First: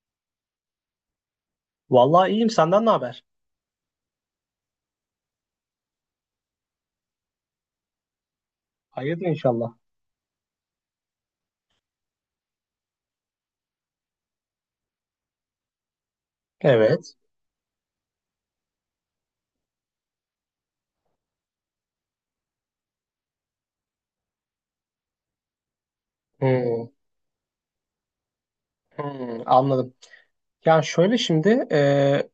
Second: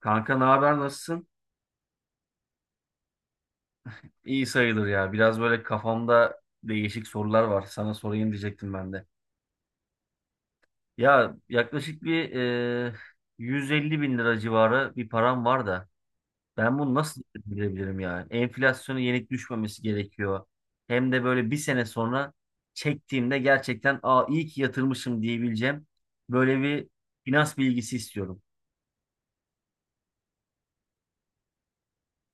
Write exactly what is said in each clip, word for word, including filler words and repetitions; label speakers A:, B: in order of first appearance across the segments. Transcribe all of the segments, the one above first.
A: Kanka ne haber nasılsın?
B: Vallahi iyiyim. Senden ne haber?
A: İyi sayılır ya. Biraz böyle kafamda değişik sorular var. Sana sorayım diyecektim ben de.
B: Hayırdır inşallah.
A: Ya yaklaşık bir e, yüz elli bin lira civarı bir param var da ben bunu
B: Evet.
A: nasıl bilebilirim yani? Enflasyonu yenik düşmemesi gerekiyor. Hem de böyle bir sene sonra çektiğimde gerçekten aa iyi ki yatırmışım diyebileceğim böyle
B: Hmm,
A: bir finans bilgisi istiyorum.
B: hmm, anladım. Yani şöyle şimdi e,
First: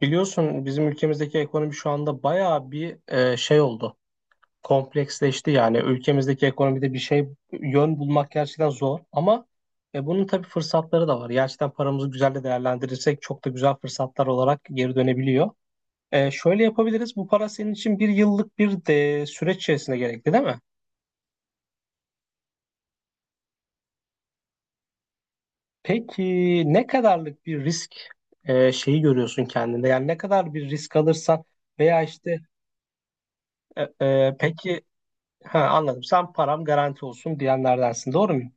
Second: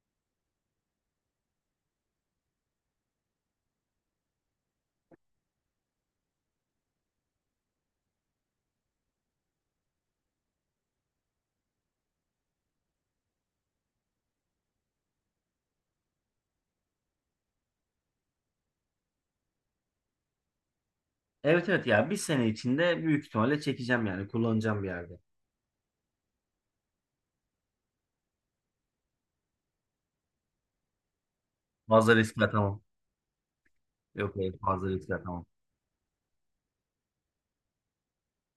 B: biliyorsun bizim ülkemizdeki ekonomi şu anda bayağı bir e, şey oldu. Kompleksleşti yani. Ülkemizdeki ekonomide bir şey yön bulmak gerçekten zor. Ama e, bunun tabii fırsatları da var. Gerçekten paramızı güzel de değerlendirirsek çok da güzel fırsatlar olarak geri dönebiliyor. E, şöyle yapabiliriz. Bu para senin için bir yıllık bir de süreç içerisinde gerekli değil mi?
A: Evet evet ya bir sene içinde büyük ihtimalle çekeceğim yani kullanacağım bir yerde.
B: Peki, ne kadarlık bir risk e, şeyi görüyorsun kendinde? Yani ne kadar bir risk alırsan veya
A: Fazla
B: işte
A: riske atamam.
B: e, e,
A: Yok evet
B: peki.
A: fazla riske atamam.
B: Ha, anladım, sen param garanti olsun diyenlerdensin, doğru muyum?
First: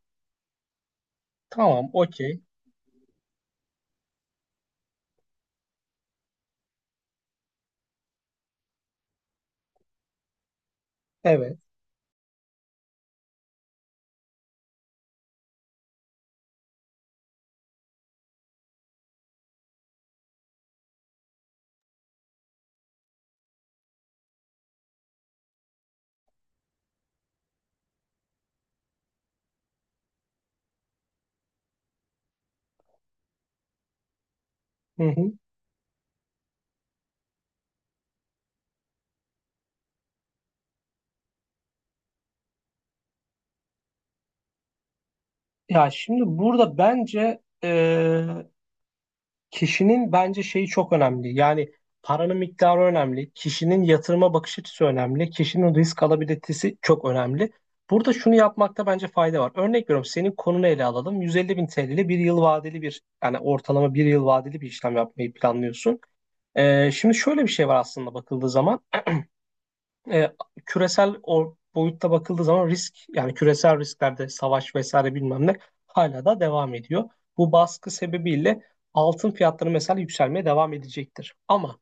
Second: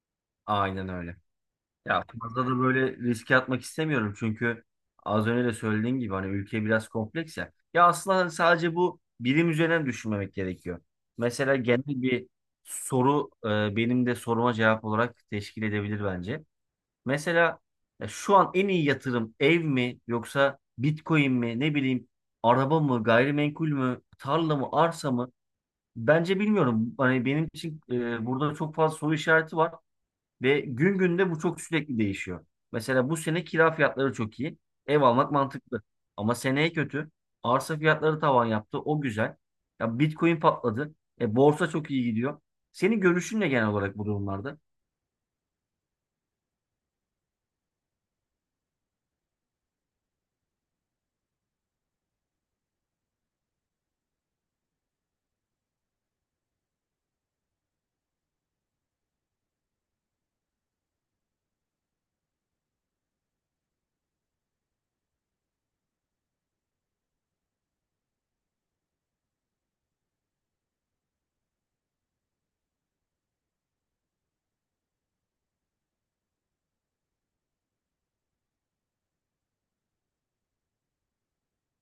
A: Aynen öyle.
B: Tamam,
A: Ya
B: okey,
A: fazla da böyle riske atmak istemiyorum çünkü az önce de söylediğim gibi hani ülke biraz kompleks ya. Ya aslında hani sadece bu bilim üzerine düşünmemek gerekiyor. Mesela
B: evet.
A: genel bir soru e, benim de soruma cevap olarak teşkil edebilir bence. Mesela ya şu an en iyi yatırım ev mi yoksa Bitcoin mi ne bileyim araba mı gayrimenkul mü tarla mı arsa mı? Bence bilmiyorum. Hani benim için e, burada çok fazla soru işareti var. Ve gün günde bu çok sürekli değişiyor. Mesela bu sene kira fiyatları çok iyi. Ev
B: Hı hı.
A: almak mantıklı. Ama seneye kötü. Arsa fiyatları tavan yaptı. O güzel. Ya Bitcoin patladı. E, borsa çok iyi gidiyor. Senin görüşün ne genel olarak bu durumlarda?
B: Ya şimdi burada bence e, kişinin bence şeyi çok önemli. Yani paranın miktarı önemli. Kişinin yatırıma bakış açısı önemli. Kişinin risk alabilitesi çok önemli. Burada şunu yapmakta bence fayda var. Örnek veriyorum, senin konunu ele alalım. yüz elli bin T L ile bir yıl vadeli bir yani ortalama bir yıl vadeli bir işlem yapmayı planlıyorsun. Ee, şimdi şöyle bir şey var, aslında bakıldığı zaman e, küresel o boyutta bakıldığı zaman risk, yani küresel risklerde savaş vesaire bilmem ne hala da devam ediyor. Bu baskı sebebiyle altın fiyatları mesela yükselmeye devam edecektir. Ama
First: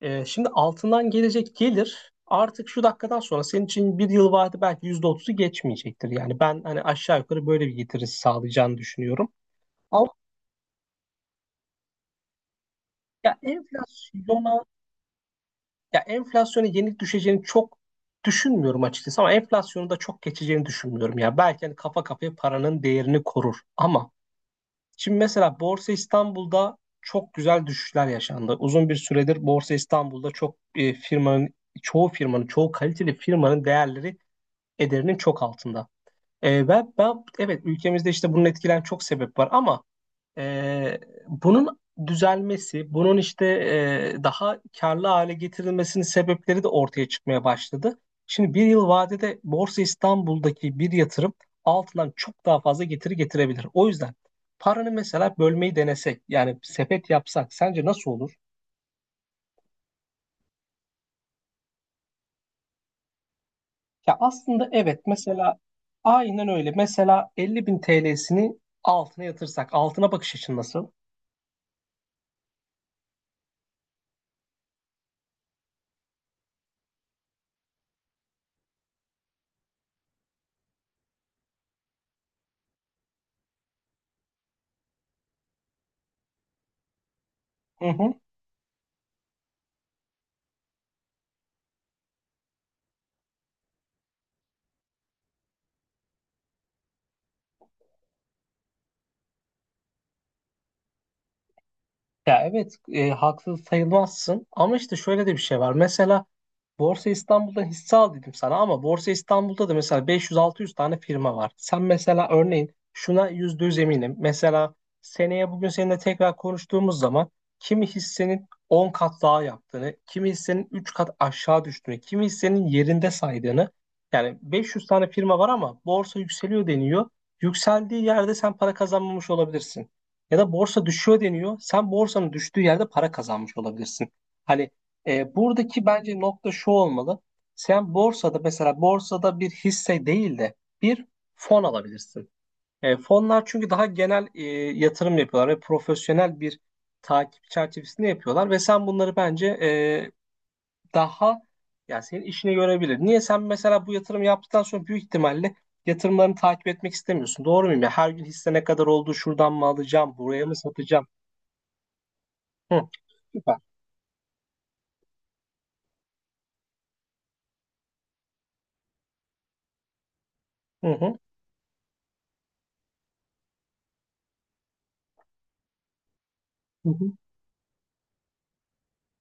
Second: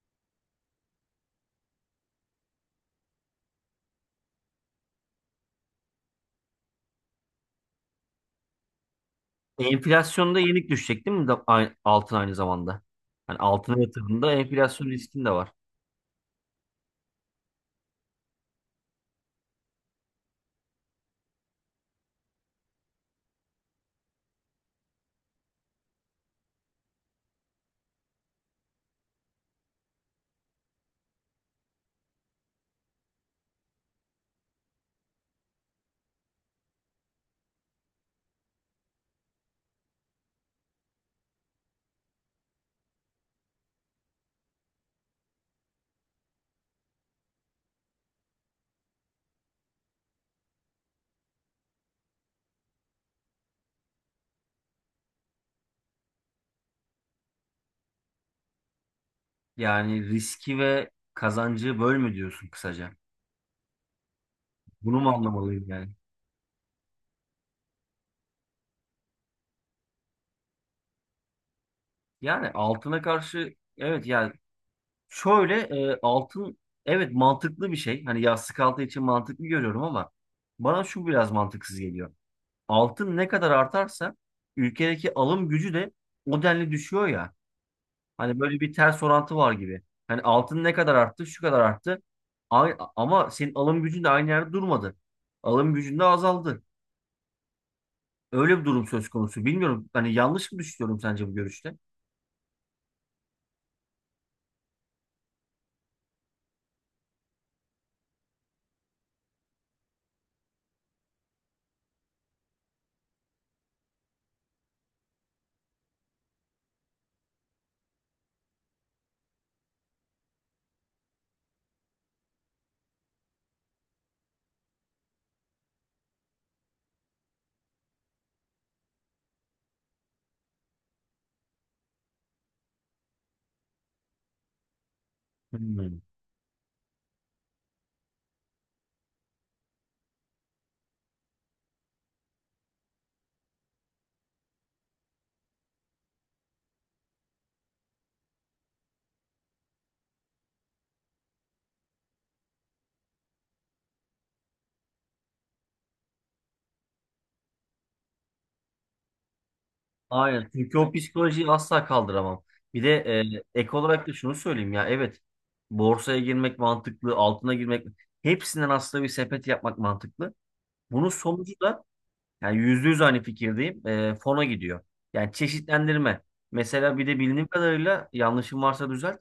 B: e, şimdi altından gelecek gelir, artık şu dakikadan sonra senin için bir yıl vade belki yüzde otuzu geçmeyecektir. Yani ben hani aşağı yukarı böyle bir getirisi sağlayacağını düşünüyorum. Ama
A: Enflasyonda yenik düşecek değil mi da- ay- altın aynı zamanda?
B: ya
A: Yani altına yatırımda
B: enflasyona
A: enflasyon riskin de var.
B: Ya enflasyonu yenik düşeceğini çok düşünmüyorum açıkçası, ama enflasyonu da çok geçeceğini düşünmüyorum ya. Belki hani kafa kafaya paranın değerini korur, ama şimdi mesela Borsa İstanbul'da çok güzel düşüşler yaşandı. Uzun bir süredir Borsa İstanbul'da çok e, firmanın çoğu firmanın çoğu kaliteli firmanın değerleri ederinin çok altında. E, ben, ben evet, ülkemizde işte bunun etkilen çok sebep var, ama ee, bunun düzelmesi, bunun işte e, daha karlı hale getirilmesinin sebepleri de ortaya çıkmaya başladı. Şimdi bir yıl vadede Borsa İstanbul'daki bir yatırım altından çok daha fazla getiri getirebilir. O yüzden paranı mesela bölmeyi denesek, yani sepet yapsak sence nasıl olur?
A: Yani riski ve kazancı böl mü diyorsun kısaca?
B: Ya aslında evet,
A: Bunu mu
B: mesela
A: anlamalıyım yani?
B: aynen öyle. Mesela elli bin T L'sini altına yatırsak, altına bakış açın nasıl?
A: Yani altına karşı evet yani şöyle e, altın evet mantıklı bir şey. Hani yastık altı için mantıklı görüyorum ama bana şu biraz mantıksız geliyor. Altın ne kadar artarsa ülkedeki alım gücü de o denli düşüyor ya.
B: Hı hı.
A: Hani böyle bir ters orantı var gibi. Hani altın ne kadar arttı, şu kadar arttı. Ay- Ama senin alım gücün de aynı yerde durmadı. Alım gücün de azaldı. Öyle bir durum söz konusu. Bilmiyorum. Hani yanlış mı düşünüyorum sence bu görüşte?
B: Ya evet, e, haksız sayılmazsın, ama işte şöyle de bir şey var. Mesela Borsa İstanbul'dan hisse al dedim sana, ama Borsa İstanbul'da da mesela beş yüz altı yüz tane firma var. Sen mesela örneğin şuna yüzde yüz eminim. Mesela seneye bugün seninle tekrar konuştuğumuz zaman kimi hissenin on kat daha yaptığını, kimi hissenin üç kat aşağı düştüğünü, kimi hissenin yerinde saydığını. Yani beş yüz tane firma var ama borsa yükseliyor deniyor. Yükseldiği yerde sen para kazanmamış olabilirsin. Ya da borsa düşüyor deniyor. Sen borsanın düştüğü yerde para kazanmış olabilirsin. Hani e, buradaki
A: Hmm.
B: bence nokta şu olmalı. Sen borsada, mesela borsada bir hisse değil de bir fon alabilirsin. E, fonlar çünkü daha genel e, yatırım yapıyorlar ve profesyonel bir takip çerçevesinde yapıyorlar ve sen bunları bence e, daha yani senin işine görebilir. Niye sen mesela bu yatırım yaptıktan sonra büyük ihtimalle yatırımlarını takip etmek istemiyorsun. Doğru muyum ya? Her gün hisse ne kadar oldu, şuradan mı alacağım, buraya
A: Aynen.
B: mı
A: Çünkü o
B: satacağım?
A: psikolojiyi asla kaldıramam.
B: Hı.
A: Bir de
B: Süper.
A: e, ek olarak da şunu söyleyeyim ya. Evet. Borsaya girmek mantıklı, altına girmek. Hepsinden aslında bir sepet yapmak mantıklı.
B: Hı
A: Bunun
B: hı.
A: sonucu da yani yüzde yüz aynı fikirdeyim. Ee, fona gidiyor. Yani çeşitlendirme.
B: Hı
A: Mesela bir
B: hı.
A: de bildiğim kadarıyla yanlışım varsa düzelt.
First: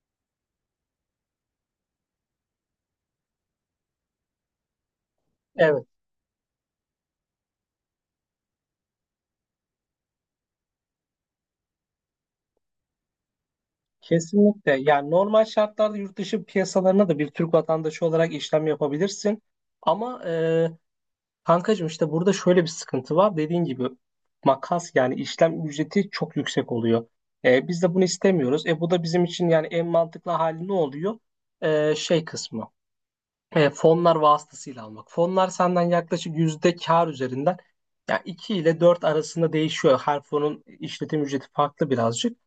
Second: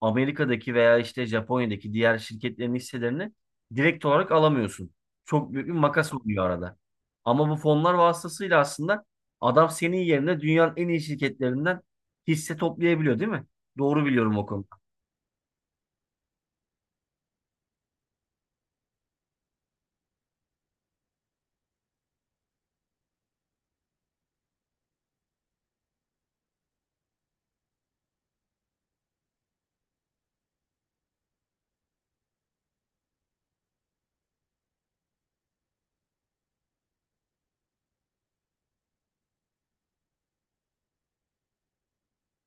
A: Amerika'daki veya işte Japonya'daki diğer şirketlerin hisselerini direkt olarak alamıyorsun. Çok büyük bir
B: Evet,
A: makas oluyor arada. Ama bu fonlar vasıtasıyla aslında adam senin yerine dünyanın en iyi şirketlerinden hisse toplayabiliyor, değil mi? Doğru biliyorum o konuda.
B: kesinlikle. Yani normal şartlarda yurt dışı piyasalarına da bir Türk vatandaşı olarak işlem yapabilirsin. Ama e, kankacığım işte burada şöyle bir sıkıntı var. Dediğin gibi makas, yani işlem ücreti çok yüksek oluyor. E, biz de bunu istemiyoruz. E, bu da bizim için yani en mantıklı hali ne oluyor? E, şey kısmı. He, fonlar vasıtasıyla almak. Fonlar senden yaklaşık yüzde kar üzerinden, yani iki ile dört arasında değişiyor. Her fonun işletim ücreti farklı birazcık.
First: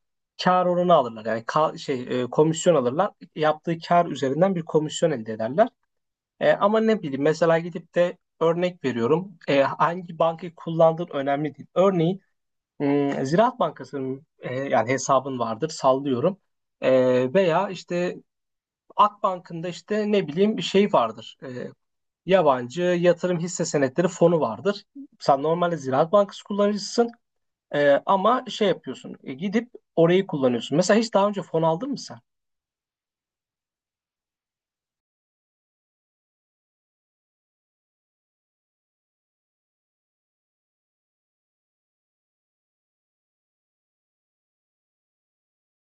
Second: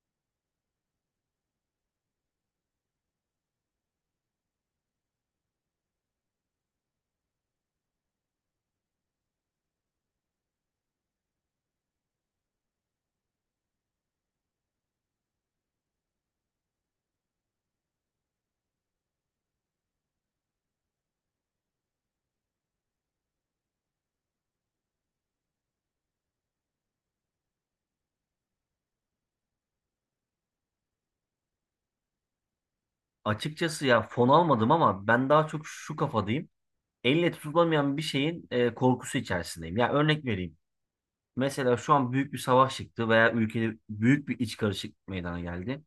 B: Kar oranı alırlar. Yani ka- şey e, komisyon alırlar. Yaptığı kar üzerinden bir komisyon elde ederler. E, ama ne bileyim, mesela gidip de örnek veriyorum. E, hangi bankayı kullandığın önemli değil. Örneğin hmm, Ziraat Bankası'nın e, yani hesabın vardır, sallıyorum. E, veya işte Akbank'ın da işte ne bileyim bir şey vardır. E, yabancı yatırım hisse senetleri fonu vardır. Sen normalde Ziraat Bankası kullanıcısın, e, ama şey yapıyorsun, e, gidip orayı kullanıyorsun. Mesela hiç daha önce fon aldın mı sen?
A: Açıkçası ya fon almadım ama ben daha çok şu kafadayım. Elle tutulamayan bir şeyin e, korkusu içerisindeyim. Ya örnek vereyim. Mesela şu an büyük bir savaş çıktı veya ülkede büyük bir iç karışıklık meydana geldi.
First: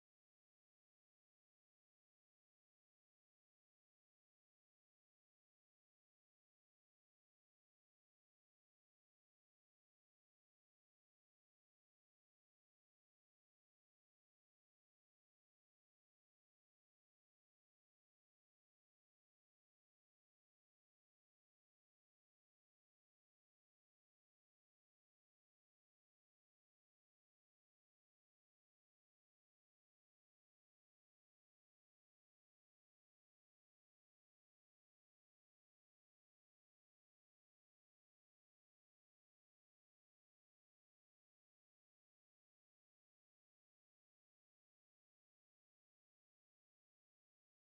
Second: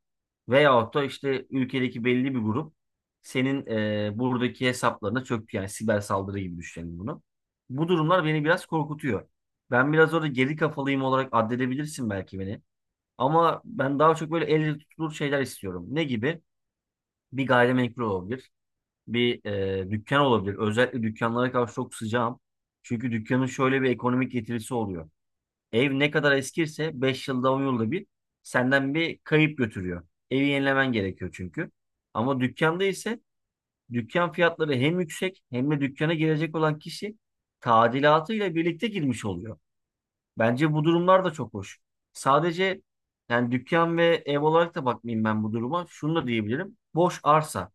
A: Veyahut da işte ülkedeki belli bir grup senin e, buradaki hesaplarına çöktü. Yani siber saldırı gibi düşünelim bunu. Bu durumlar beni biraz korkutuyor. Ben biraz orada geri kafalıyım olarak addedebilirsin belki beni. Ama ben daha çok böyle elle tutulur şeyler istiyorum. Ne gibi? Bir gayrimenkul olabilir. Bir e, dükkan olabilir. Özellikle dükkanlara karşı çok sıcağım. Çünkü dükkanın şöyle bir ekonomik getirisi oluyor. Ev ne kadar eskirse beş yılda on yılda bir senden bir kayıp götürüyor. Evi yenilemen gerekiyor çünkü. Ama dükkanda ise dükkan fiyatları hem yüksek hem de dükkana girecek olan kişi tadilatıyla birlikte girmiş oluyor. Bence bu durumlar da çok hoş. Sadece yani dükkan ve ev olarak da bakmayayım ben bu duruma. Şunu da diyebilirim. Boş arsa.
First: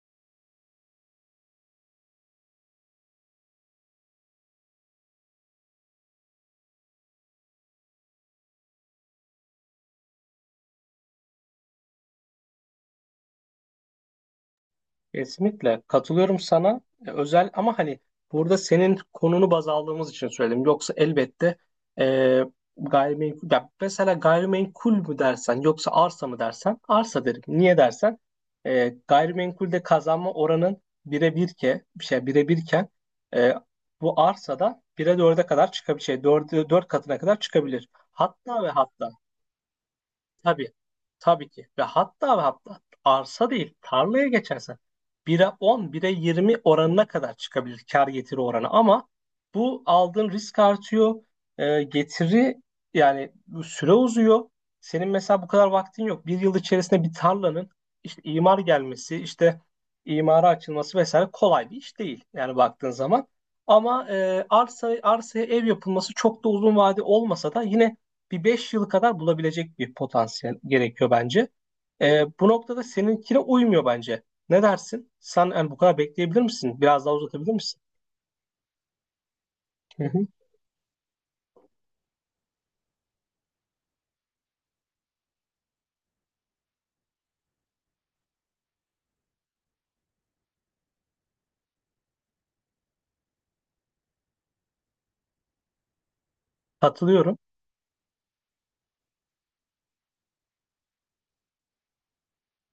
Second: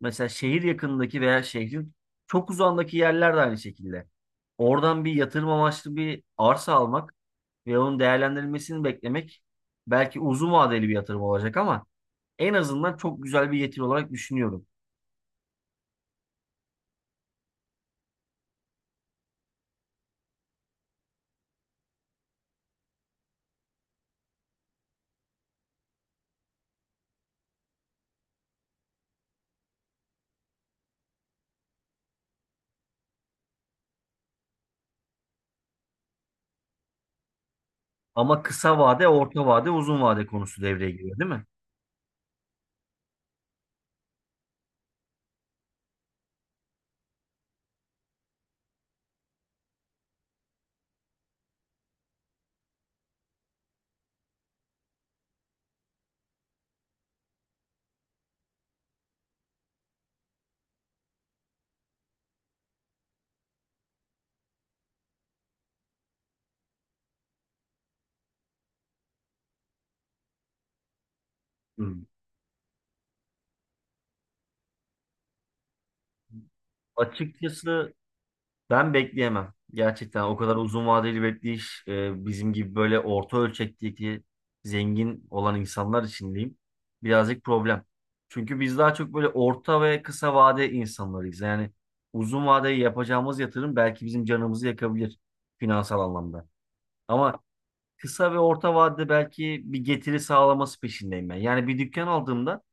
A: Mesela şehir yakınındaki veya şehrin çok uzağındaki yerler de aynı şekilde. Oradan bir yatırım amaçlı bir arsa almak ve onun değerlendirilmesini beklemek belki uzun vadeli bir yatırım olacak ama en azından çok güzel bir getiri olarak düşünüyorum.
B: Kesinlikle katılıyorum sana. E, Özel, ama hani burada senin konunu baz aldığımız için söyledim. Yoksa elbette e, gayrimenkul ya, mesela gayrimenkul mü dersen yoksa arsa mı dersen arsa derim. Niye dersen e, gayrimenkulde kazanma oranın bire bir ke bir şey bire birken e, bu arsada bire dörde kadar çıkabilir. Şey, dörde, dört katına kadar çıkabilir.
A: Ama
B: Hatta ve
A: kısa vade,
B: hatta
A: orta vade, uzun vade konusu
B: Tabii,
A: devreye giriyor, değil mi?
B: tabii ki. Ve hatta ve hatta arsa değil, tarlaya geçersen bire on, bire yirmi oranına kadar çıkabilir kar getiri oranı. Ama bu aldığın risk artıyor. Ee, getiri, yani bu süre uzuyor. Senin mesela bu kadar vaktin yok. Bir yıl içerisinde bir tarlanın işte imar gelmesi, işte imara açılması vesaire kolay bir iş değil, yani baktığın zaman. Ama e, arsa arsaya ev yapılması çok da uzun vade olmasa da yine bir beş yıl kadar bulabilecek bir potansiyel gerekiyor bence.
A: Hı.
B: Ee, bu noktada seninkine uymuyor bence. Ne dersin? Sen yani bu kadar bekleyebilir misin? Biraz daha uzatabilir misin?
A: Açıkçası ben bekleyemem.
B: Hı
A: Gerçekten
B: hı.
A: o kadar uzun vadeli bekleyiş e, bizim gibi böyle orta ölçekteki zengin olan insanlar için diyeyim birazcık problem. Çünkü biz daha çok böyle orta ve kısa vade insanlarıyız. Yani uzun vadeli yapacağımız yatırım belki bizim canımızı yakabilir finansal anlamda.
B: Katılıyorum.
A: Ama kısa ve orta vadede belki bir getiri sağlaması peşindeyim ben. Yani bir dükkan aldığımda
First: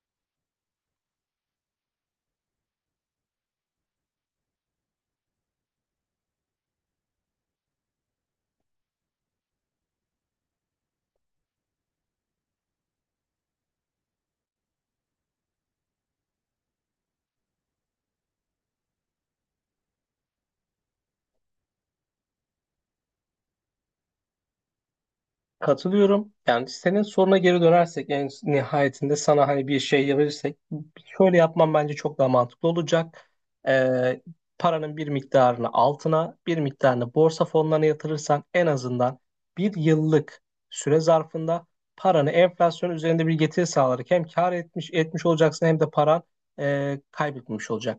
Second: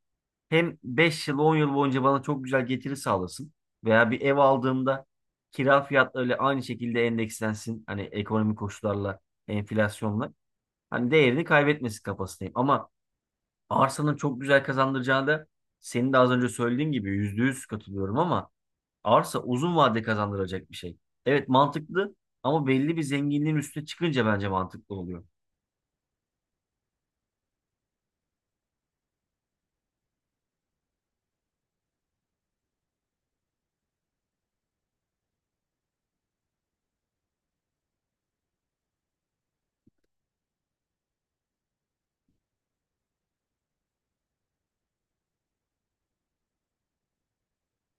A: hem beş yıl on yıl boyunca bana çok güzel getiri sağlasın veya bir ev aldığımda kira fiyatlarıyla aynı şekilde endekslensin hani ekonomik koşullarla enflasyonla hani değerini kaybetmesin kafasındayım ama arsanın çok güzel kazandıracağı da senin de az önce söylediğin gibi yüzde yüz katılıyorum ama arsa uzun vade kazandıracak bir şey. Evet mantıklı ama belli bir zenginliğin üstüne çıkınca bence mantıklı oluyor.
B: Katılıyorum. Yani senin soruna geri dönersek en nihayetinde sana hani bir şey verirsek, şöyle yapmam bence çok daha mantıklı olacak. Ee, Paranın bir miktarını altına bir miktarını borsa fonlarına yatırırsan en azından bir yıllık süre zarfında paranı enflasyon üzerinde bir getiri sağlayarak hem kar etmiş etmiş olacaksın hem de paran e, kaybetmiş olacak.